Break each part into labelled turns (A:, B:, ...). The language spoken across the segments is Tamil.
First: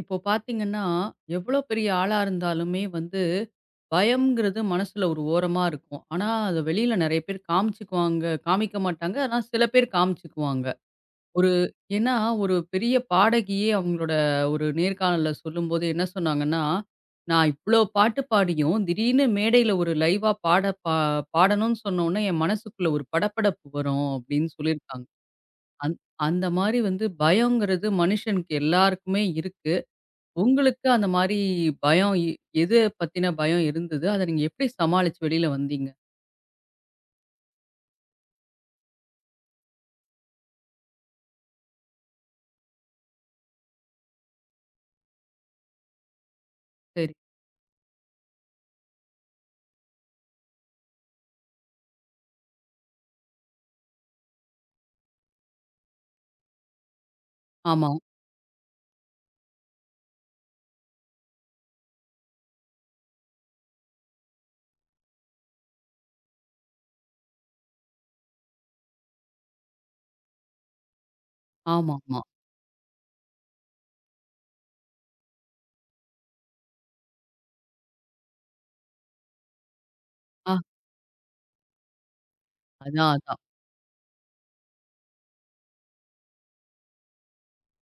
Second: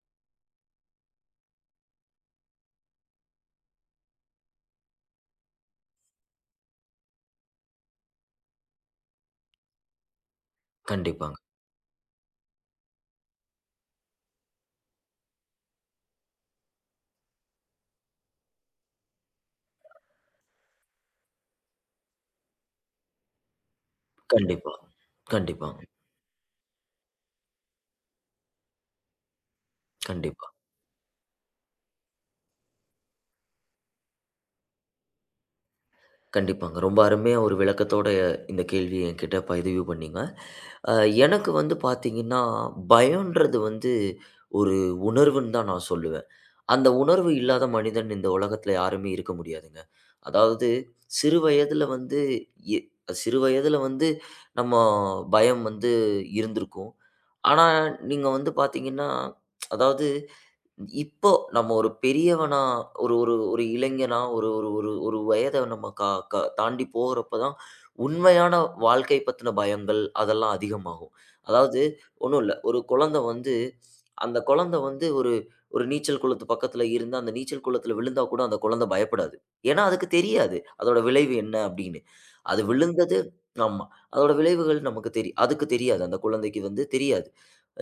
A: இப்போ பார்த்தீங்கன்னா, எவ்வளோ பெரிய ஆளா இருந்தாலுமே வந்து, பயம்ங்கிறது மனசுல ஒரு ஓரமா இருக்கும். ஆனா, அத வெளியில நெறைய பேர் காமிச்சுக்குவாங்க காமிக்க மாட்டாங்க. ஆனா சில பேர் காமிச்சுக்குவாங்க.
B: கண்டிப்பாங்க.
A: ஒரு ஏன்னா ஒரு பெரிய பாடகியே அவங்களோட ஒரு நேர்காணல்ல சொல்லும்போது என்ன சொன்னாங்கன்னா, "நான் இவ்ளோ பாட்டு பாடியும், திடீர்னு மேடையில ஒரு லைவா பாடணும்னு சொன்னோனே, என் மனசுக்குள்ள ஒரு படபடப்பு வரும்." அப்படின்னு
B: கண்டிப்பா.
A: சொல்லியிருக்காங்க.
B: கண்டிப்பா.
A: அந் அந்த மாரி வந்து பயம்ங்கிறது மனுஷனுக்கு எல்லாருக்குமே இருக்கு.
B: கண்டிப்பா.
A: உங்களுக்கு அந்த மாரி பயம் எது பத்தின பயம் இருந்தது? அத நீங்க எப்படி சமாளிச்சு வெளில வந்தீங்க?
B: கண்டிப்பாங்க. ரொம்ப அருமையா ஒரு விளக்கத்தோட இந்த கேள்விய என்கிட்ட பதிவு பண்ணீங்க. அ எனக்கு வந்து பார்த்தீங்கன்னா, பயம்ன்றது வந்து ஒரு உணர்வுன்னு தான் நான் சொல்லுவேன். அந்த
A: சரி.
B: உணர்வு இல்லாத மனிதன் இந்த உலகத்தில யாருமே இருக்க முடியாதுங்க. அதாவது சிறு வயதில வந்து எ சிறு வயதில வந்து நம்ம பயம் வந்து இருந்திருக்கும். ஆனா,
A: ஆமா.
B: நீங்க வந்து பார்த்தீங்கன்னா, அதாவது இப்போ நம்ம ஒரு பெரியவனா, ஒரு ஒரு ஒரு இளைஞனா, ஒரு ஒரு ஒரு ஒரு வயத நம்ம கா கா தாண்டி போகுறப்ப தான், உண்மையான வாழ்க்கை பத்தின பயங்கள் அதெல்லாம் அதிகமாகும். அதாவது
A: ஆமாமா.
B: ஒண்ணும் இல்ல. ஒரு குழந்தை வந்து அந்த குழந்தை வந்து ஒரு ஒரு நீச்சல் குளத்து பக்கத்துல இருந்து, அந்த நீச்சல் குளத்துல விழுந்தா கூட அந்த குழந்தை பயப்படாது. ஏன்னா அதுக்கு
A: ஆ
B: தெரியாது. அதோட விளைவு என்ன அப்படின்னு. அது
A: அதான்,
B: விழுந்தது.
A: அதான்.
B: ஆமா. அதோட விளைவுகள் நமக்கு அதுக்கு தெரியாது. அந்த குழந்தைக்கு வந்து தெரியாது.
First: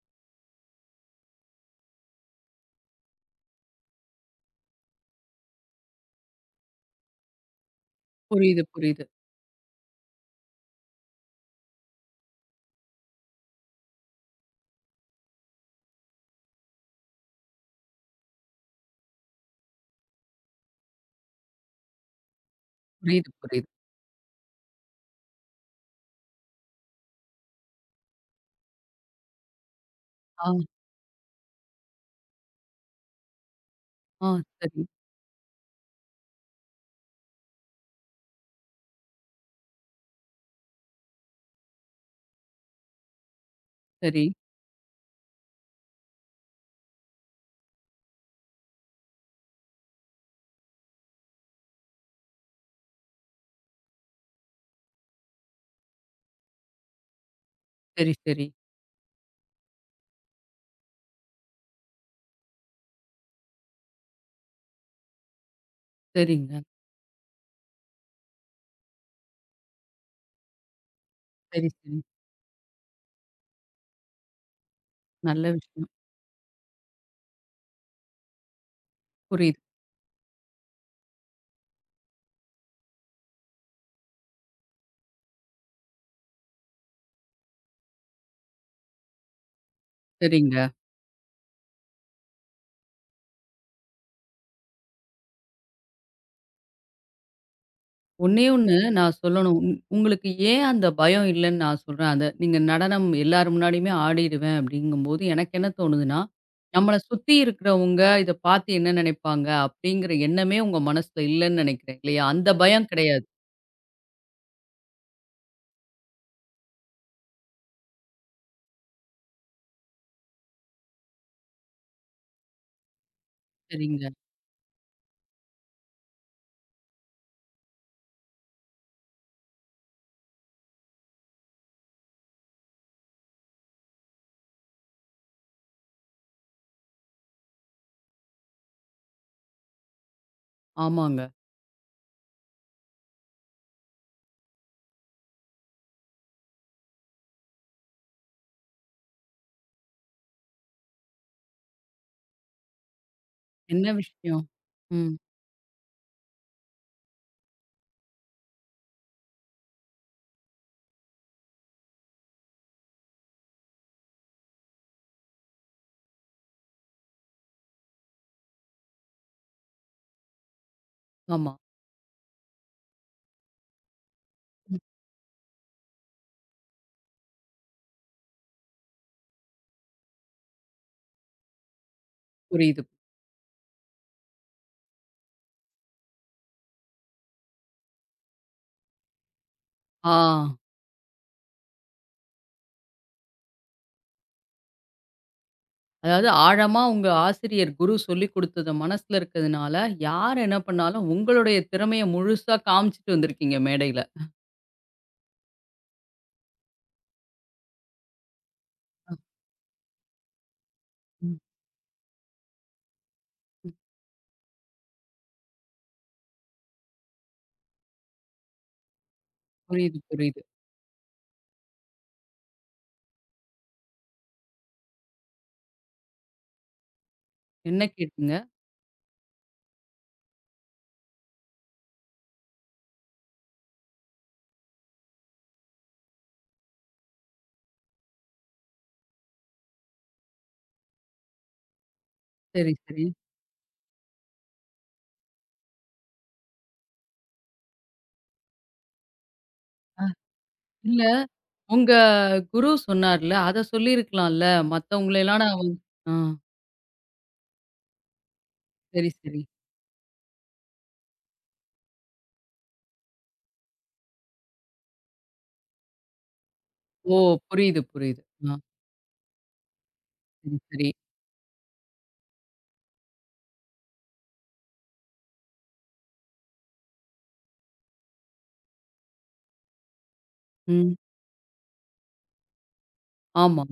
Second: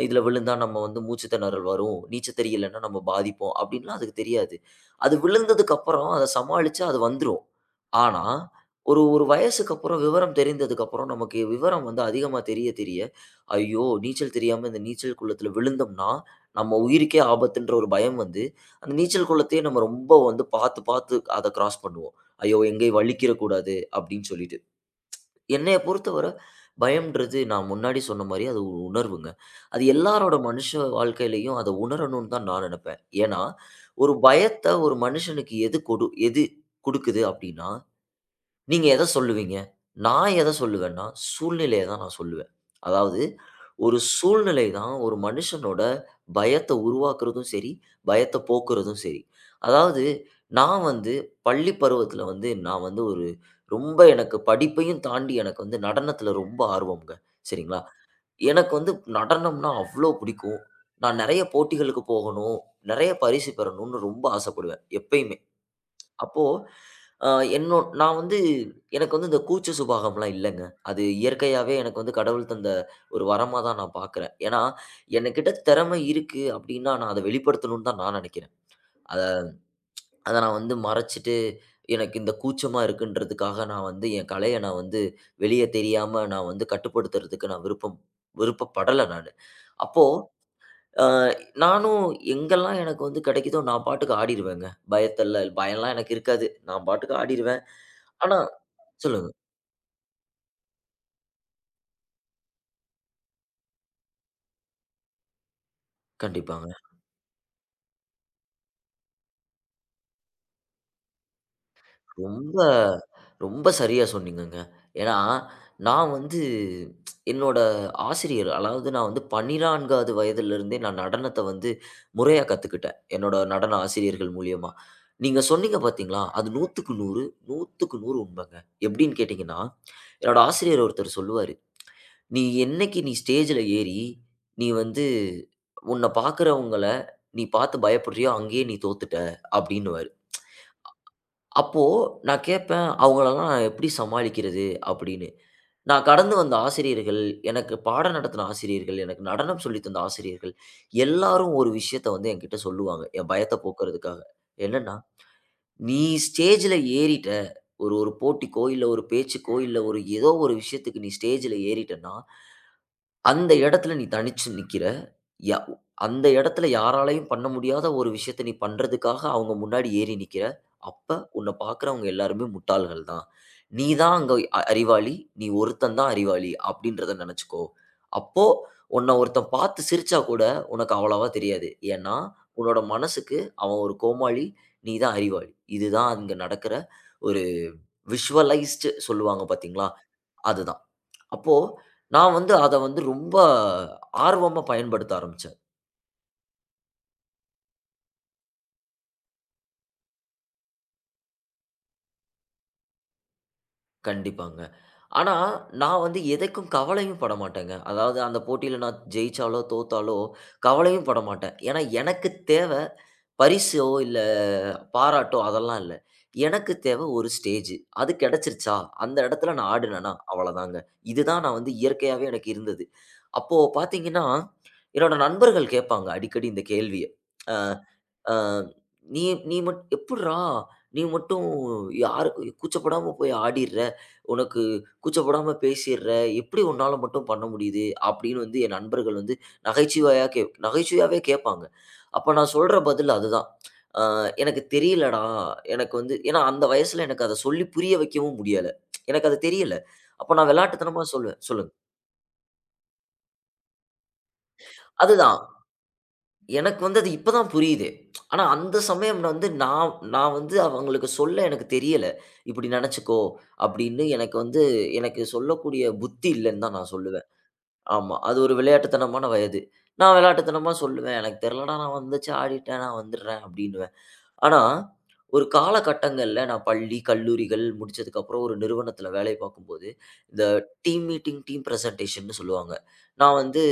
B: இதில விழுந்தா நம்ம வந்து மூச்சு திணறல் வரும். நீச்சல் தெரியலன்னா நம்ம பாதிப்போம். அப்டின்லாம் அதுக்கு தெரியாது. அது விழுந்ததுக்கு அப்புறம் அத சமாளிச்சா அது வந்துரும். ஆனா,
A: புரியுது,
B: ஒரு
A: புரியுது.
B: ஒரு வயசுக்கு அப்புறம் விவரம் தெரிந்ததுக்கப்புறம் நமக்கு விவரம் வந்து அதிகமா தெரிய தெரிய, ஐயோ! நீச்சல் தெரியாம இந்த நீச்சல் குளத்தில விழுந்தோம்னா, நம்ம உயிருக்கே ஆபத்துன்ற ஒரு பயம் வந்து, அந்த நீச்சல் குளத்தையே நம்ம ரொம்ப வந்து பாத்து பாத்து அத கிராஸ் பண்ணுவோம். ஐயோ! எங்கேயும்
A: புரியுது,
B: வழுக்கிற
A: புரியுது.
B: கூடாது அப்டின்னு சொல்லிட்டு. என்னைய பொறுத்தவர பயம்ன்றது நான் முன்னாடி சொன்ன மாரி அது ஒரு உணர்வுங்க. அது எல்லாரோட
A: ஆ,
B: மனுஷ வாழ்க்கையிலயும் அத உணரணும்னு தான் நான் நெனப்பேன். ஏன்னா, ஒரு
A: ஆ.
B: பயத்த
A: சரி,
B: ஒரு மனுஷனுக்கு எது குடுக்குது அப்டின்னா, நீங்க எத சொல்லுவீங்க? நான் எத சொல்லுவேன்னா, சூழ்நிலைய தான் நான் சொல்லுவேன். அதாவது ஒரு
A: சரி,
B: சூழ்நிலை தான் ஒரு மனுஷனோட பயத்த உருவாக்குறதும் சரி, பயத்த போக்குறதும் சரி. அதாவது நான் வந்து பள்ளி பருவத்தில வந்து நான் வந்து ஒரு ரொம்ப எனக்கு படிப்பையும் தாண்டி எனக்கு வந்து நடனத்தில ரொம்ப ஆர்வம்ங்க. சரிங்களா?
A: சரி, சரி.
B: எனக்கு வந்து நடனம்னா அவ்ளோ பிடிக்கும். நான் நெறைய போட்டிகளுக்கு போகணும், நெறைய பரிசு பெறணும்னு ரொம்ப ஆசைப்படுவேன் எப்பயுமே. அப்போ,
A: சரிங்க.
B: அ என்னோ நான் வந்து எனக்கு வந்து இந்த கூச்ச சுபாகம்லாம் இல்லங்க. அது
A: சரி,
B: இயற்கையாவே
A: சரி.
B: எனக்கு வந்து கடவுள் தந்த ஒரு வரமா தான் நான் பார்க்குறேன். ஏன்னா, எனக்கிட்ட
A: நல்ல விஷயம்.
B: திறமை இருக்கு அப்டின்னா, நான் அத வெளிப்படுத்தணும்னு தான் நான் நெனைக்கிறேன். அத
A: புரியுது.
B: அத நான் வந்து மறைச்சுட்டு, எனக்கு இந்த கூச்சமா இருக்குன்றதுக்காக நான் வந்து என் கலைய நான் வந்து வெளிய தெரியாம நான் வந்து கட்டுப்படுத்துறதுக்கு நான் விருப்பப்படல நானு. அப்போ
A: சரிங்க.
B: அ நானும் எங்கெல்லாம் எனக்கு வந்து கிடைக்குதோ, நான் பாட்டுக்கு ஆடிருவேங்க. பயம்லாம் எனக்கு இருக்காது. நான் பாட்டுக்கு ஆடிருவேன். ஆனா
A: ஒண்ணே ஒண்ணு நான்
B: சொல்லுங்க.
A: சொல்லணும். உங்களுக்கு ஏன் அந்த பயம் இல்லன்னு நான் சொல்றேன் அத. நீங்க நடனம் எல்லார் முன்னாடியுமே ஆடிடுவேன் அப்படிங்கும்போது, எனக்கு என்ன தோணுதுன்னா,
B: கண்டிப்பாங்க.
A: நம்மள சுத்தி இருக்கிறவங்க இத பார்த்து என்ன நினைப்பாங்க? அப்படிங்கிற எண்ணமே உங்க மனசுல இல்லன்னு நெனைக்கிறேன். இல்லையா? அந்த
B: ரொம்ப
A: பயம் கிடையாது.
B: ரொம்ப சரியா சொன்னீங்கங்க. ஏன்னா, நான் வந்து என்னோட ஆசிரியர் அதாவது நான் வந்து 12வது வயதிலிருந்தே நான் நடனத்த வந்து முறையா கத்துக்கிட்டேன். என்னோட நடன
A: சரிங்க.
B: ஆசிரியர்கள் மூலியமா. நீங்க சொன்னீங்க பார்த்தீங்களா, அது 100க்கு 100 100க்கு 100 உண்மைங்க. எப்படின்னு கேட்டீங்கன்னா, என்னோட ஆசிரியர் ஒருத்தர் சொல்லுவாரு. நீ என்னைக்கு நீ ஸ்டேஜ்ல ஏறி, நீ வந்து உன்ன பார்க்கிறவங்கள நீ பார்த்து பயப்படுறியோ, அங்கேயே நீ தோத்துட்ட அப்படின்னுவாரு.
A: ஆமாங்க.
B: அப்போ நான் கேட்பேன், அவங்களலாம் நான் எப்படி சமாளிக்கிறது அப்படின்னு. நான் கடந்து வந்த ஆசிரியர்கள், எனக்கு பாடம் நடத்தின ஆசிரியர்கள், எனக்கு நடனம் சொல்லித் தந்த ஆசிரியர்கள், எல்லாரும் ஒரு விஷயத்த வந்து என்கிட்ட சொல்லுவாங்க. என் பயத்த
A: என்ன
B: போக்குறதுக்காக.
A: விஷயம்?
B: என்னன்னா,
A: ம்.
B: "நீ ஸ்டேஜ்ல ஏறிட்ட. ஒரு ஒரு போட்டிக்கோ, இல்ல ஒரு பேச்சுக்கோ, இல்ல ஒரு ஏதோ ஒரு விஷயத்துக்கு நீ ஸ்டேஜ்ல ஏறிட்டன்னா, அந்த இடத்துல நீ தனிச்சு நிக்கிற. ய அந்த இடத்துல யாராலயும் பண்ண முடியாத ஒரு விஷயத்த நீ பண்றதுக்காக அவங்க முன்னாடி ஏறி நிக்கிற. அப்ப உன்ன
A: ஆமா.
B: பார்க்குறவங்க எல்லாருமே முட்டாள்கள் தான். நீ தான் அங்க
A: ம்.
B: அறிவாளி. நீ ஒருத்தன் தான் அறிவாளி அப்படின்றத நெனச்சுக்கோ. அப்போ உன்ன ஒருத்தன் பார்த்து சிரிச்சா கூட உனக்கு அவ்வளவா தெரியாது. ஏன்னா, உன்னோட
A: புரியுது.
B: மனசுக்கு அவன் ஒரு கோமாளி. நீ தான் அறிவாளி. இதுதான் அங்க நடக்கிற ஒரு விஷுவலைஸ்டு சொல்லுவாங்க பார்த்தீங்களா?
A: ஆ.
B: அதுதான். அப்போ நான் வந்து அத வந்து ரொம்ப ஆர்வமா பயன்படுத்த ஆரம்பிச்சேன்.
A: அதாவது ஆழமா உங்க ஆசிரியர் குரு சொல்லிக் குடுத்தத மனசுல இருக்கிறதுனால, யார் என்ன பண்ணாலும் உங்களுடைய திறமைய முழுசா காமிச்சுட்டு வந்திருக்கீங்க மேடையில.
B: கண்டிப்பாங்க. ஆனா, நான் வந்து எதுக்கும் கவலையும் பட மாட்டேங்க. அதாவது அந்த போட்டியில நான் ஜெயிச்சாலோ, தோத்தாலோ கவலையும் பட
A: ம்.
B: மாட்டேன். ஏன்னா, எனக்கு தேவ பரிசோ இல்ல பாராட்டோ அதெல்லாம் இல்ல. எனக்கு தேவ ஒரு ஸ்டேஜ். அது கிடைச்சிருச்சா, அந்த இடத்துல நான்
A: புரியுது,
B: ஆடுனேனா
A: புரியுது.
B: அவ்வளதாங்க. இதுதான் நான் வந்து இயற்கையாவே எனக்கு இருந்தது. அப்போ பார்த்தீங்கன்னா, என்னோட நண்பர்கள் கேட்பாங்க அடிக்கடி இந்த கேள்விய. அ
A: என்ன
B: அ
A: கேட்டீங்க?
B: "நீ நீ மட் எப்புட்றா நீ மட்டும் யாருக்கு கூச்சப்படாம போய் ஆடிர்ற. உனக்கு கூச்சப்படாம பேசிர்ற. எப்படி உன்னால மட்டும் பண்ண முடியுது?" அப்படின்னு வந்து என் நண்பர்கள் வந்து நகைச்சுவையாவே கேட்பாங்க. அப்ப நான்
A: சரி,
B: சொல்ற
A: சரி.
B: பதில் அதுதான். "அ எனக்கு தெரியலடா. எனக்கு வந்து" ஏன்னா அந்த வயசுல எனக்கு அத சொல்லி புரிய வைக்கவும் முடியல. எனக்கு அது தெரியல.
A: அ
B: அப்ப நான்
A: இல்ல
B: விளையாட்டுத்தனமா சொல்லுவேன். சொல்லுங்க.
A: உங்க குரு சொன்னார்ல, அத சொல்லியிருக்கலாம்ல.
B: அதுதான்.
A: மத்தவங்களலாம் நான் வந்து ஆ
B: எனக்கு வந்து அது இப்ப தான் புரியுது. ஆனா அந்த
A: சரி,
B: சமயம் நான்
A: சரி.
B: வந்து நான் நான் வந்து அவங்களுக்கு சொல்ல எனக்கு தெரியல. "இப்படி நெனச்சுக்கோ" அப்படின்னு எனக்கு வந்து எனக்கு சொல்லக்கூடிய புத்தி இல்லன்னு தான் நான்
A: ஓ!
B: சொல்லுவேன்.
A: புரியுது,
B: ஆமா.
A: புரியுது.
B: அது ஒரு
A: ஆ
B: விளையாட்டுத்தனமான வயது. நான்
A: சரி,
B: விளையாட்டுத்தனமா
A: சரி.
B: சொல்லுவேன். "எனக்கு தெரிலடா நான் வந்துச்சு ஆடிட்டேன். நான் வந்துடுறேன்" அப்படின்னு. ஆனா, ஒரு காலகட்டங்கள்ல நான் பள்ளி, கல்லூரிகள் முடிச்சதுக்கப்புறம் ஒரு நிறுவனத்தில வேலை பார்க்கும்போது, இந்த
A: ம்.
B: டீம் மீட்டிங், டீம் பிரசன்டேஷன்னு சொல்லுவாங்க. நான் வந்து
A: ஆமா.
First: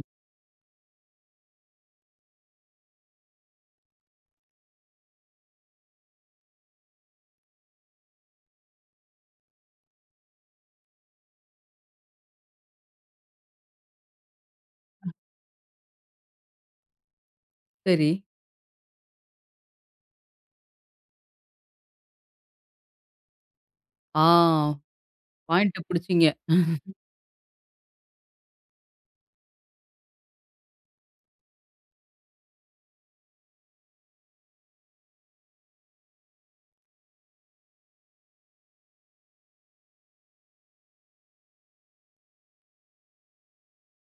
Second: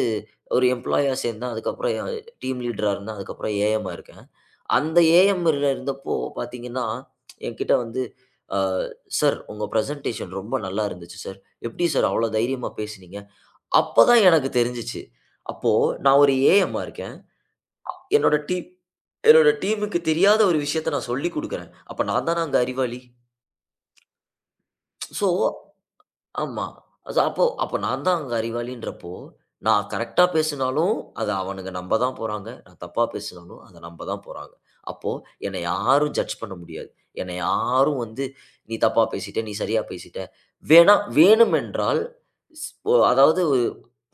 B: ஒரு எம்ப்ளாயியா சேர்ந்தேன். அதுக்கப்புறம் டீம் லீடரா இருந்தேன். அதுக்கப்புறம் ஏஎம்மா இருக்கேன். அந்த ஏஎம்ல இருந்தப்போ பார்த்தீங்கன்னா, என்கிட்ட வந்து அ "சார் உங்க பிரசன்டேஷன் ரொம்ப நல்லா இருந்துச்சு சார். எப்படி சார் அவ்வளோ தைரியமா பேசுனீங்க?" அப்பதான் எனக்கு தெரிஞ்சுச்சு. அப்போ நான் ஒரு ஏஎம்மா இருக்கேன்.
A: சரி.
B: என்னோட டீம் என்னோட டீமுக்கு தெரியாத ஒரு விஷயத்த நான் சொல்லிக் குடுக்குறேன். அப்ப நான் தான அங்க அறிவாளி?
A: ஆ
B: சோ
A: பாயிண்ட்ட புடிச்சீங்க.
B: ஆமா. சோ அப்போ அப்போ நான் தான் அங்க அறிவாளின்றப்போ, நான் கரெக்ட்டா பேசினாலும், அத அவனுங்க நம்ப தான் போறாங்க. நான் தப்பா பேசினாலும், அத நம்ப தான் போறாங்க. அப்போ என்னை யாரும் ஜட்ஜ் பண்ண முடியாது. என்னை யாரும் வந்து, "நீ தப்பா பேசிட்ட. நீ சரியா பேசிட்ட." வேணா வேணுமென்றால் ஸ் ஒ அதாவது ஒரு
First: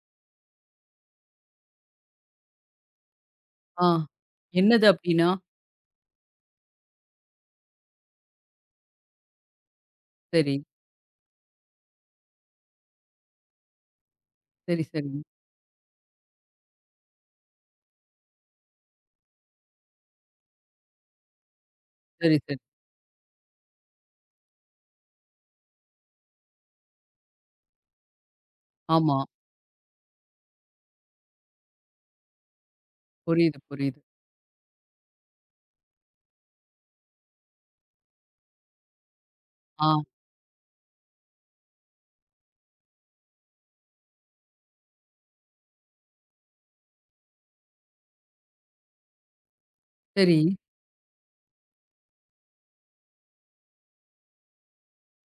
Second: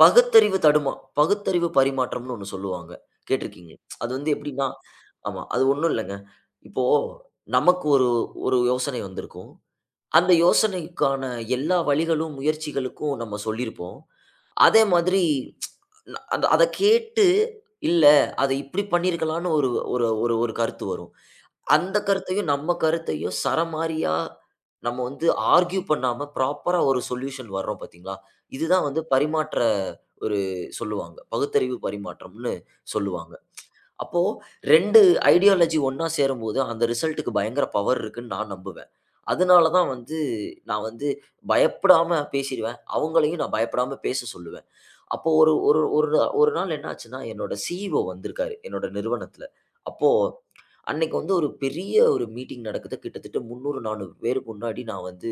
B: பகுத்தறிவு தடுமா பகுத்தறிவு பரிமாற்றம்ன்னு ஒண்ணு சொல்லுவாங்க. கேட்டிருக்கீங்க.
A: ஆ
B: அது வந்து எப்படின்னா
A: என்னது அப்டின்னா?
B: ஆமா. அது ஒண்ணும் இல்லங்க. இப்போ நமக்கு ஒரு ஒரு யோசனை வந்திருக்கும். அந்த
A: சரி,
B: யோசனைக்கான எல்லா வழிகளும், முயற்சிகளுக்கும் நம்ம சொல்லியிருப்போம். அதே
A: சரி, சரி,
B: மாதிரி அத அத கேட்டு, இல்ல அத இப்படி பண்ணியிருக்கலான்னு ஒரு ஒரு ஒரு ஒரு கருத்து வரும். அந்த
A: சரி,
B: கருத்தையும்,
A: சரி.
B: நம்ம கருத்தையும் சரமாரியா நம்ம வந்து ஆர்க்யூ பண்ணாம ப்ராப்பரா ஒரு சொல்யூஷன் வர்றோம் பார்த்தீங்களா? இதுதான் வந்து
A: ஆமா.
B: பரிமாற்ற ஒரு சொல்லுவாங்க. பகுத்தறிவு பரிமாற்றம்னு சொல்லுவாங்க.
A: புரியுது, புரியுது.
B: அப்போ 2 ஐடியாலஜி ஒண்ணா சேரும்போது, அந்த ரிசல்ட்‌டுக்கு பயங்கர பவர் இருக்குன்னு நான் நம்புவேன். அதனால
A: ஆ
B: தான் வந்து நான் வந்து பயப்படாம பேசிருவேன். அவங்களையும் நான் பயப்படாம பேச சொல்லுவேன். அப்போ ஒரு ஒரு ஒரு நா- ஒரு நாள் என்ன ஆச்சுன்னா, என்னோட சிஇஓ வந்திருக்காரு, என்னோட நிறுவனத்தில. அப்போ
A: சரி,
B: அன்னைக்கு வந்து ஒரு பெரிய ஒரு மீட்டிங் நடக்குது. கிட்டத்தட்ட 300, 400 பேருக்கு முன்னாடி நான் வந்து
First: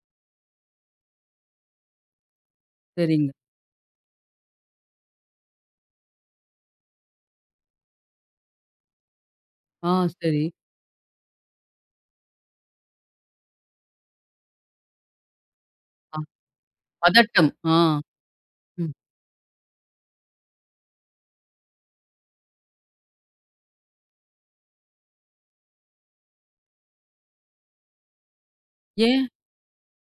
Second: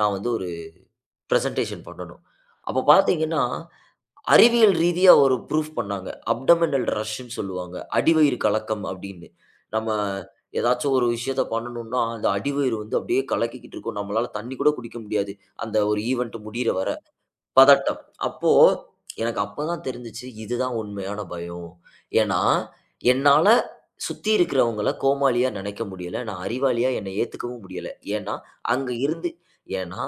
B: ஒரு பிரசன்டேஷன் பண்ணணும். அப்போ
A: சரிங்க.
B: பார்த்தீங்கன்னா அறிவியல் ரீதியா ஒரு ப்ரூஃப் பண்ணாங்க. அப்டோமினல் ரஷ்ன்னு சொல்லுவாங்க. அடிவயிறு கலக்கம் அப்படின்னு. நம்ம
A: ஆ சரி.
B: ஏதாச்சும் ஒரு விஷயத்த பண்ணணும்னா, அந்த அடிவயிறு வந்து அப்படியே கலக்கிக்கிட்டு இருக்கும். நம்மளால தண்ணி கூட குடிக்க முடியாது. அந்த ஒரு
A: அ
B: ஈவென்ட் முடியிற வர.
A: பதட்டம். ஆ
B: பதட்டம். அப்போ
A: ம்.
B: எனக்கு அப்பதான் தெரிஞ்சுச்சு, இதுதான் உண்மையான பயம். ஏன்னா, என்னால சுத்தி இருக்கிறவங்கள கோமாளியா நெனைக்க முடியல. நான் அறிவாளியா என்னை ஏத்துக்கவும் முடியல. ஏன்னா, அங்க
A: ஏன்?
B: இருந்து ஏன்னா,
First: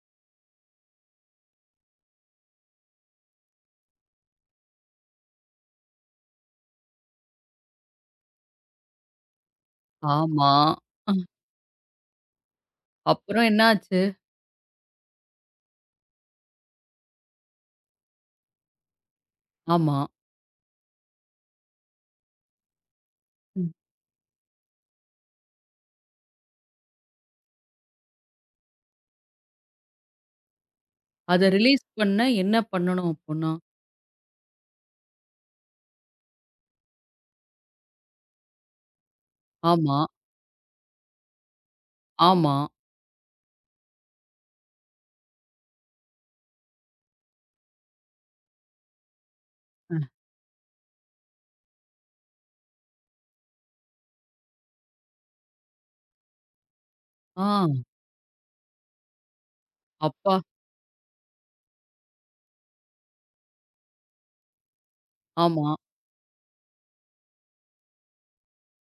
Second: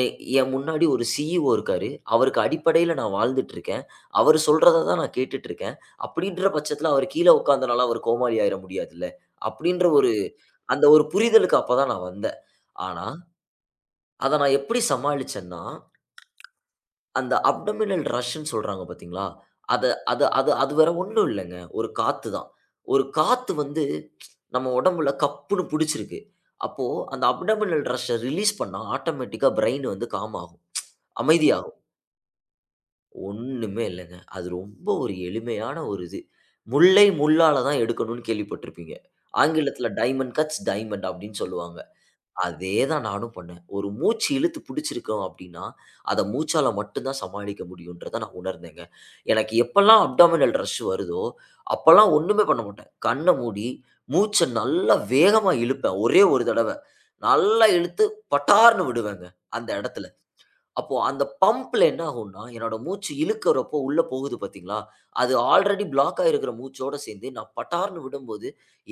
B: என் என் முன்னாடி ஒரு சிஇஓ இருக்காரு. அவருக்கு அடிப்படையில நான் வாழ்ந்துட்டு இருக்கேன். அவரு சொல்றத தான் நான் கேட்டுட்டு இருக்கேன். அப்படின்ற பட்சத்தில அவரு கீழ உட்கார்ந்தனால அவரு கோமாளி ஆயிற முடியாதுல்ல. அப்படின்ற ஒரு
A: ஆமா.
B: அந்த ஒரு
A: அஹ்,
B: புரிதலுக்கு அப்பதான் நான் வந்தேன். ஆனா,
A: அப்புறம் என்னாச்சு?
B: அத நான் எப்படி சமாளிச்சேன்னா அந்த அப்டோமினல் ரஷ்ன்னு சொல்றாங்க பார்த்தீங்களா? அத
A: ஆமா.
B: அது அது அது வேற ஒண்ணும் இல்லங்க. ஒரு காத்து தான். ஒரு காத்து
A: ம்.
B: வந்து நம்ம உடம்புல கப்புன்னு புடிச்சிருக்கு. அப்போ அந்த அப்டோமினல் ரஷ்ஷ ரிலீஸ் பண்ணா ஆட்டோமேட்டிக்கா பிரெயின் வந்து காம் ஆகும்.
A: அத
B: அமைதியாகும்.
A: ரிலீஸ் பண்ண என்ன பண்ணணும் அப்புட்ன்னா,
B: ஒண்ணுமே இல்லங்க. அது ரொம்ப ஒரு எளிமையான ஒரு இது. முல்லை முள்ளால தான் எடுக்கணும்னு கேள்விப்பட்டிருப்பீங்க. ஆங்கிலத்தில
A: ஆமா,
B: டைமண்ட் கட்ஸ் டைமண்ட் அப்டின்னு சொல்லுவாங்க.
A: ஆமா.
B: அதே தான் நானும் பண்ணேன். ஒரு மூச்சு இழுத்து பிடிச்சிருக்கோம் அப்படின்னா, அத மூச்சால மட்டும் தான் சமாளிக்க முடியுன்றத நான் உணர்ந்தேங்க. எனக்கு எப்பல்லாம்
A: அ.
B: அப்டாமினல் ரஷ் வருதோ, அப்பல்லாம் ஒண்ணுமே பண்ண மாட்டேன். கண்ண மூடி மூச்ச நல்லா வேகமா இழுப்பேன். ஒரே ஒரு தடவ.
A: ஆ,
B: நல்லா இழுத்து பட்டார்ன்னு விடுவேங்க, அந்த இடத்துல.
A: அப்பா,
B: அப்போ அந்த பம்ப்ல என்ன ஆகும்னா, என்னோட மூச்சு இழுக்கிறப்போ உள்ள போகுது பார்த்தீங்களா, அது
A: ஆமா.
B: ஆல்ரெடி பிளாக் ஆயிருக்கிற மூச்சோட சேர்ந்து நான் பட்டார்ன்னு விடும்போது,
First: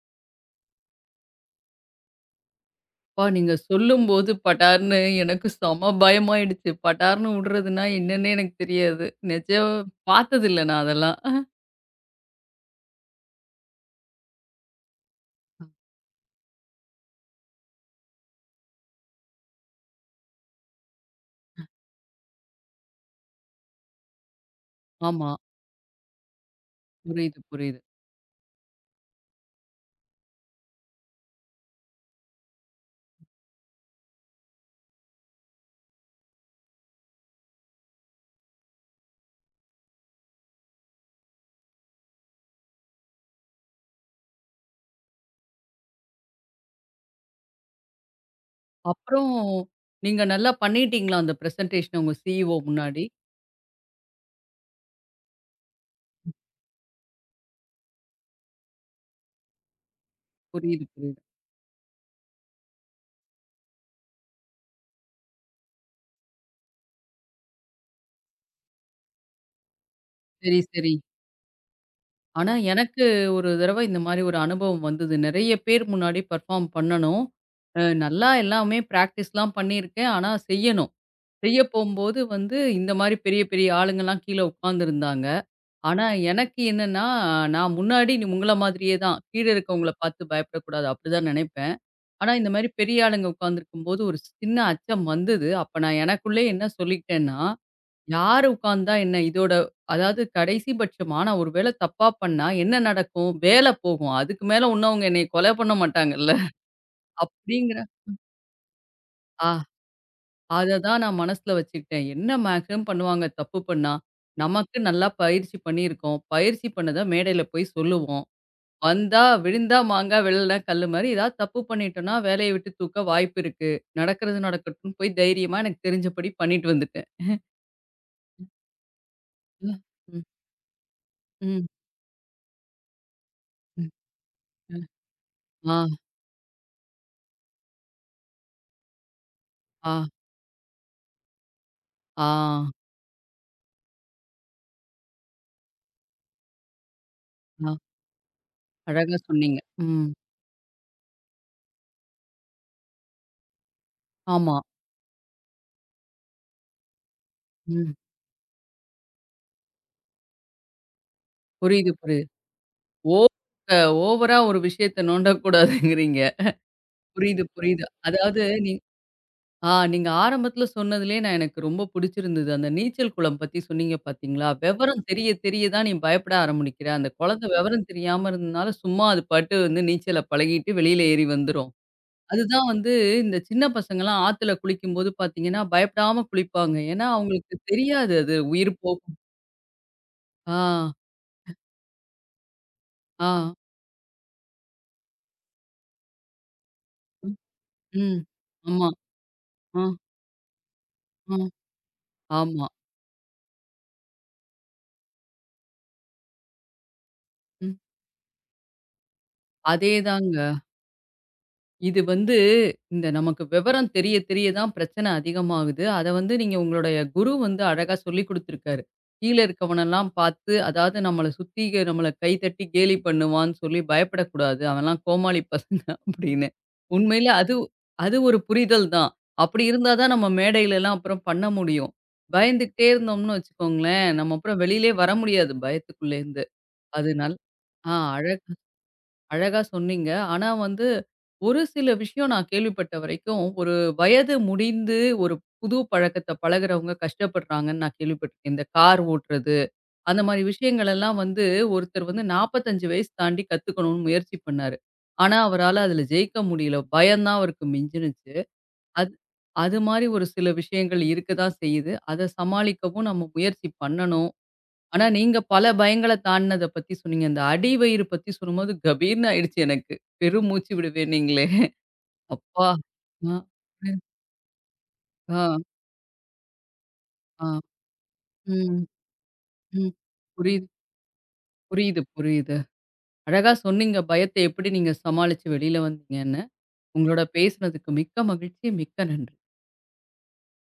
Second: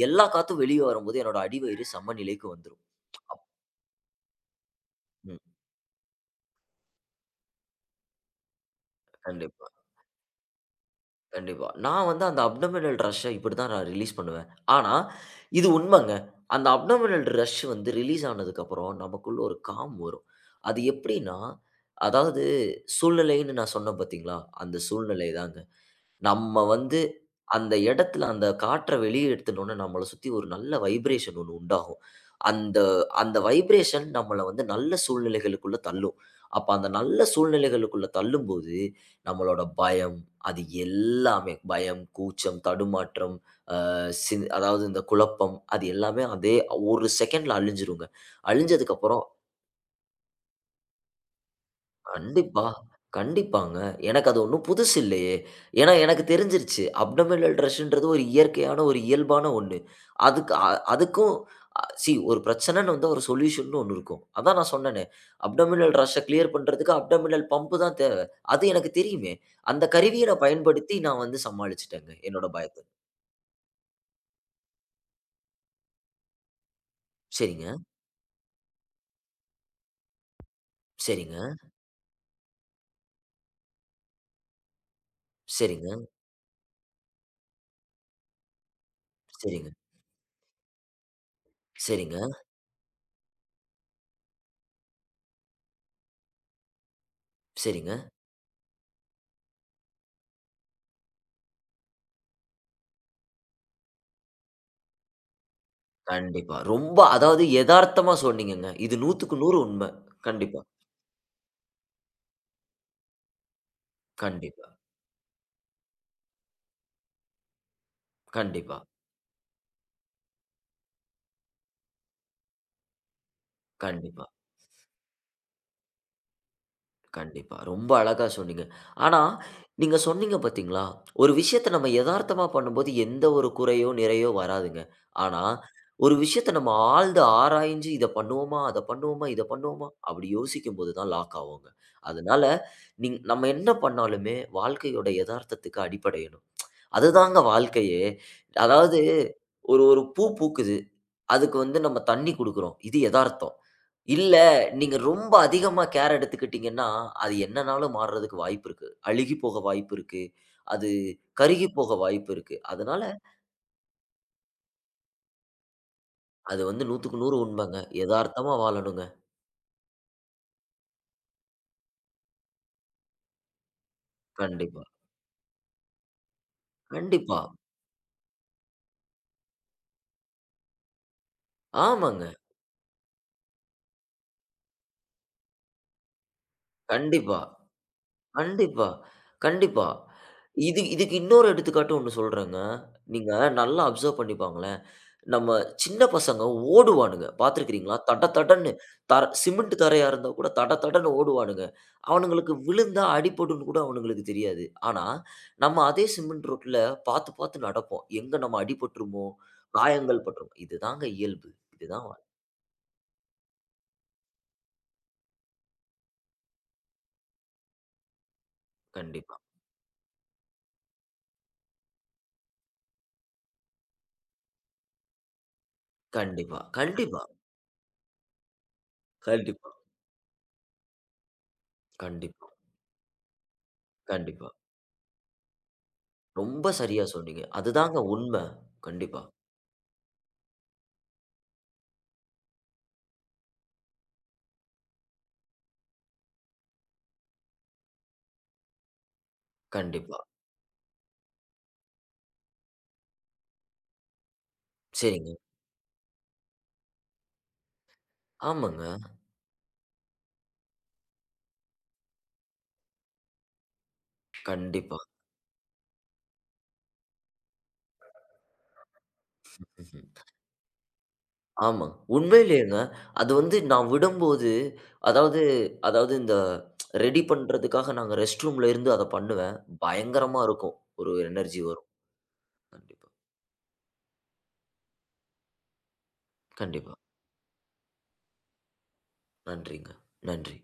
B: எல்லா காத்தும் வெளிய வரும்போது என்னோட அடிவயிறு சமநிலைக்கு வந்துரும்.
A: அப்பா
B: அப்
A: நீங்க சொல்லும்போது படார்ன்னு
B: ம்.
A: எனக்கு செம பயமாயிடுச்சு. படார்ன்னு உடுறதுன்னா என்னன்னே எனக்கு தெரியாது.
B: கண்டிப்பா,
A: நிஜம் பார்த்ததில்ல நான் அதெல்லாம்.
B: கண்டிப்பா. நான் வந்து அந்த அப்டோமினல் ரஷ்ஷ இப்படிதான் நான் ரிலீஸ் பண்ணுவேன். ஆனா, இது உண்மங்க. அந்த அப்டோமினல் ரஷ் வந்து ரிலீஸ் ஆனதுக்கப்புறம் நமக்குள்ள ஒரு காம் வரும். அது எப்படின்னா, அதாவது சூழ்நிலைன்னு நான் சொன்னேன் பார்த்தீங்களா? அந்த சூழ்நிலை
A: ஆமா.
B: தாங்க. நம்ம வந்து
A: புரியுது,
B: அந்த
A: புரியுது.
B: இடத்துல அந்த காற்ற வெளிய எடுத்துனோனே, நம்மள சுத்தி ஒரு நல்ல வைப்ரேஷன் ஒண்ணு உண்டாகும். அந்த அந்த வைப்ரேஷன் நம்மள வந்து நல்ல சூழ்நிலைகளுக்குள்ள தள்ளும். அப்ப அந்த நல்ல சூழ்நிலைகளுக்குள்ள தள்ளும்போது, நம்மளோட பயம், அது எல்லாமே பயம், கூச்சம், தடுமாற்றம், அ சின் அதாவது இந்த குழப்பம் அது எல்லாமே அதே ஒரு செகண்ட்ல அழிஞ்சிருங்க. அழிஞ்சதுக்கப்புறம்
A: அப்புறம் நீங்க நல்லா பண்ணிட்டீங்களா அந்த பிரசன்டேஷன உங்க சிஇஓ
B: கண்டிப்பா,
A: முன்னாடி?
B: கண்டிப்பாங்க. எனக்கு அது ஒண்ணும் புதுசு இல்லையே! ஏன்னா எனக்கு தெரிஞ்சிருச்சு. அப்டோமினல் ட்ரஷ்ன்றது ஒரு இயற்கையான, ஒரு இயல்பான ஒண்ணு.
A: புரியுது, புரியுது.
B: அதுக்கும் அ சி ஒரு பிரச்சனைன்னு வந்தா ஒரு சொல்யூஷன்னு ஒண்ணு இருக்கும். அதான் நான் சொன்னேனே, அப்டோமினல் ரஷ்ஷ கிளியர் பண்றதுக்கு அப்டோமினல் பம்ப் தான் தேவ. அது எனக்கு தெரியுமே! அந்த கருவிய நான்
A: சரி, சரி.
B: பயன்படுத்தி நான் வந்து சமாளிச்சுட்டேங்க, என்னோட
A: ஆனா,
B: பயத்த.
A: எனக்கு ஒரு தடவ இந்த மாரி ஒரு அனுபவம் வந்தது. நெறைய பேர் முன்னாடி பெர்ஃபார்ம் பண்ணணும்.
B: சரிங்க,
A: நல்லா எல்லாமே பிராக்டிஸ்லாம் பண்ணியிருக்கேன். ஆனா செய்யணும்.
B: சரிங்க,
A: செய்ய போம்போது வந்து இந்த மாரி பெரிய, பெரிய ஆளுங்கலாம் கீழ உட்காந்துருந்தாங்க.
B: சரிங்க,
A: ஆனா, எனக்கு என்னன்னா, நான் முன்னாடி நீ உங்கள மாதிரியே தான். கீழ
B: சரிங்க,
A: இருக்கவங்கள பார்த்து பயப்படக்கூடாது. அப்படிதான் நெனைப்பேன்.
B: சரிங்க,
A: ஆனா, இந்த மாரி பெரிய ஆளுங்க உட்காந்துருக்கும்போது ஒரு சின்ன அச்சம் வந்தது. அப்ப நான் எனக்குள்ளே என்ன சொல்லிக்கிட்டேன்னா
B: சரிங்க.
A: யாரு உட்கார்ந்தா என்ன? இதோட அதாவது கடைசி பட்சமா நான் ஒரு வேள தப்பா பண்ணா என்ன நடக்கும்? வேல போகும். அதுக்கு மேல ஒண்ணும் அவங்க என்னைய கொலை பண்ண மாட்டாங்கல்ல.
B: கண்டிப்பா. ரொம்ப அதாவது
A: அப்படிங்கிற
B: எதார்த்தமா சொன்னீங்கங்க. இது 100க்கு
A: ஆ
B: 100 உண்ம. கண்டிப்பா.
A: அததான் நான் மனசுல வச்சுக்கிட்டேன். என்ன மேக்ஸிமம் பண்ணுவாங்க தப்பு பண்ணா?
B: கண்டிப்பா,
A: நமக்கு நல்லா பயிற்சி பண்ணியிருக்கோம். பயிற்சி பண்ணத மேடையில போய் சொல்லுவோம்.
B: கண்டிப்பா,
A: வந்தா விழுந்தா மாங்கா, விழலனா கல்லு மாரி ஏதாவது தப்பு பண்ணிட்டோம்னா, வேலைய விட்டு தூக்க வாய்ப்பு இருக்கு.
B: கண்டிப்பா,
A: நடக்கிறது நடக்கட்டும்னு போய் தைரியமா எனக்கு தெரிஞ்சபடி பண்ணிட்டு வந்துட்டேன்.
B: கண்டிப்பா. ரொம்ப அழகா சொன்னீங்க. ஆனா,
A: ம்.
B: நீங்க
A: ம்.
B: சொன்னீங்க பார்த்தீங்களா? ஒரு விஷயத்த
A: ம்.
B: நம்ம எதார்த்தமா பண்ணும்போது எந்த ஒரு குறையோ, நிறையோ வராதுங்க.
A: ம்.
B: ஆனா,
A: ஆ,
B: ஒரு விஷயத்த நம்ம ஆழ்ந்து ஆராய்ஞ்சு இத பண்ணுவோமா? அத பண்ணுவோமா? இத பண்ணுவோமா?
A: ஆ,
B: அப்படி யோசிக்கும்போது தான் லாக் ஆவோங்க.
A: ஆ.
B: அதனால, நம்ம என்ன பண்ணாலுமே வாழ்க்கையோட எதார்த்தத்துக்கு அடிபடையணும். அதுதாங்க
A: ஆ,
B: வாழ்க்கையே. அதாவது
A: அழகா சொன்னீங்க.
B: ஒரு ஒரு
A: ம்.
B: பூ பூக்குது. அதுக்கு வந்து நம்ம தண்ணி குடுக்குறோம். இது எதார்த்தம். இல்ல,
A: ஆமா.
B: நீங்க ரொம்ப அதிகமா கேர் எடுத்துக்கிட்டீங்கன்னா, அது
A: ம்.
B: என்னனாலும் மாறுறதுக்கு வாய்ப்பு இருக்கு. அழுகி போக வாய்ப்பு இருக்கு. அது கருகி
A: புரியுது,
B: போக
A: புரியுது.
B: வாய்ப்பு இருக்கு. அதனால
A: ஓ ஓவரா ஒரு விஷயத்த நோண்டக்கூடாதுங்கிறீங்க.
B: அது வந்து 100க்கு 100
A: புரியுது,
B: உண்மங்க.
A: புரியுது. அதாவது
B: எதார்த்தமா
A: நீ
B: வாழணுங்க.
A: ஆ நீங்க ஆரம்பத்தில சொன்னதுலயே நான் எனக்கு ரொம்ப புடிச்சிருந்தது. அந்த நீச்சல் குளம் பத்தி சொன்னீங்க பார்த்தீங்களா?
B: கண்டிப்பா,
A: விவரம் தெரிய தெரிய தான் நீ பயப்பட ஆரம்பிக்கிற. அந்த
B: கண்டிப்பா.
A: குழந்தை விவரம் தெரியாம இருந்ததுனால சும்மா அது பாட்டு வந்து நீச்சல பழகிட்டு வெளியில ஏறி வந்துரும்.
B: ஆமாங்க.
A: அதுதான் வந்து இந்த சின்ன பசங்கலாம் ஆத்துல குளிக்கும்போது பார்த்தீங்கன்னா, பயப்படாம குளிப்பாங்க. ஏன்னா
B: கண்டிப்பா,
A: அவங்களுக்கு தெரியாது அது உயிர்
B: கண்டிப்பா, கண்டிப்பா.
A: ஆ,
B: இதுக்கு இன்னொரு எடுத்துக்காட்டு ஒண்ணு சொல்றேங்க.
A: ஆ.
B: நீங்க நல்லா அப்சர்வ் பண்ணி பாங்களேன். நம்ம சின்ன பசங்க ஓடுவானுங்க. பார்த்துருக்கிறீங்களா?
A: ம்.
B: தட தடன்னு
A: ஆமா.
B: சிமெண்ட்
A: ஆ,
B: தரையா இருந்தா கூட தட தடன்னு
A: ஆ.
B: ஓடுவானுங்க. அவனுங்களுக்கு
A: ஆமா.
B: விழுந்தா அடிபடும்ன்னு கூட அவனுங்களுக்கு தெரியாது. ஆனா, நம்ம அதே சிமெண்ட் ரோட்ல பார்த்து, பார்த்து
A: ம்.
B: நடப்போம். எங்க நம்ம அடிபட்டுருமோ! காயங்கள்
A: அதேதாங்க.
B: பட்டுருமோ! இதுதாங்க இயல்பு.
A: இது
B: இதுதான்
A: வந்து இந்த நமக்கு விவரம் தெரிய தெரிய தான் பிரச்சனை அதிகமாகுது. அத வந்து நீங்க உங்களுடைய குரு வந்து அழகா சொல்லிக் குடுத்துருக்காரு. கீழ
B: கண்டிப்பா,
A: இருக்கவனெல்லாம் பார்த்து அதாவது நம்மள சுத்தி நம்மள கை தட்டி கேலி பண்ணுவான்னு சொல்லி பயப்படக்கூடாது. அவன்லாம் கோமாளி பசங்க அப்படின்னு.
B: கண்டிப்பா, கண்டிப்பா,
A: உண்மையில அது அது ஒரு புரிதல் தான். அப்படி
B: கண்டிப்பா,
A: இருந்தா தான் நம்ம மேடையிலலாம் அப்புறம் பண்ண முடியும்.
B: கண்டிப்பா,
A: பயந்துகிட்டே இருந்தோம்னு வச்சுக்கோங்களேன், நம்ம
B: கண்டிப்பா.
A: அப்புறம் வெளியிலே வர முடியாது பயத்துக்குள்ளேருந்து.
B: ரொம்ப சரியா
A: அது நல்
B: சொன்னீங்க.
A: ஆ
B: அதுதாங்க உண்ம.
A: அழகா
B: கண்டிப்பா,
A: அழகா சொன்னீங்க. ஆனா வந்து, ஒரு சில விஷயம் நான் கேள்விப்பட்ட வரைக்கும், ஒரு வயது முடிந்து ஒரு புது பழக்கத்த பழகுறவங்க கஷ்டப்படுறாங்கன்னு நான் கேள்விப்பட்டுருக்கேன். இந்த கார் ஓட்டுறது,
B: கண்டிப்பா.
A: அந்த மாரி விஷயங்கள் எல்லாம் வந்து ஒருத்தர் வந்து 45 வயசு தாண்டி கத்துக்கணும்னு முயற்சி பண்ணாரு.
B: சரிங்க.
A: ஆனா அவரால அதுல ஜெயிக்க முடியல. பயம் தான் அவருக்கு மிஞ்சுனுச்சு.
B: ஆமாங்க.
A: அது அது மாரி ஒரு சில விஷயங்கள் இருக்க தான் செய்யுது. அத சமாளிக்கவும் நம்ம முயற்சி பண்ணணும்.
B: கண்டிப்பா.
A: ஆனா, நீங்க பல பயங்கள தாண்டினத பத்தி சொன்னீங்க. இந்த அடி வயிறு பத்தி சொல்லும்போது கபீர்ன்னு ஆயிடுச்சு எனக்கு.
B: ம்ஹ்ம்.
A: பெரும் மூச்சு விடுவேன் நீங்களே.
B: ஆமா.
A: அப்பா!
B: உண்மையிலேயேங்க. அது
A: ஆ,
B: வந்து நான் விடும்போது, அதாவது
A: ஆ,
B: அதாவது இந்த ரெடி
A: ஆ.
B: பண்றதுக்காக நாங்க ரெஸ்ட் ரூம்ல
A: ம்,
B: இருந்து அத பண்ணுவேன்.
A: ம்.
B: பயங்கரமா
A: புரியுது,
B: இருக்கும். ஒரு எனர்ஜி வரும்.
A: புரியுது, புரியுது.
B: கண்டிப்பா.
A: அழகா சொன்னீங்க. பயத்த எப்படி நீங்க சமாளிச்சு வெளில வந்தீங்கன்னு.
B: கண்டிப்பா.
A: உங்களோட பேசினதுக்கு மிக்க மகிழ்ச்சி. மிக்க நன்றி.
B: நன்றிங்க. நன்றி.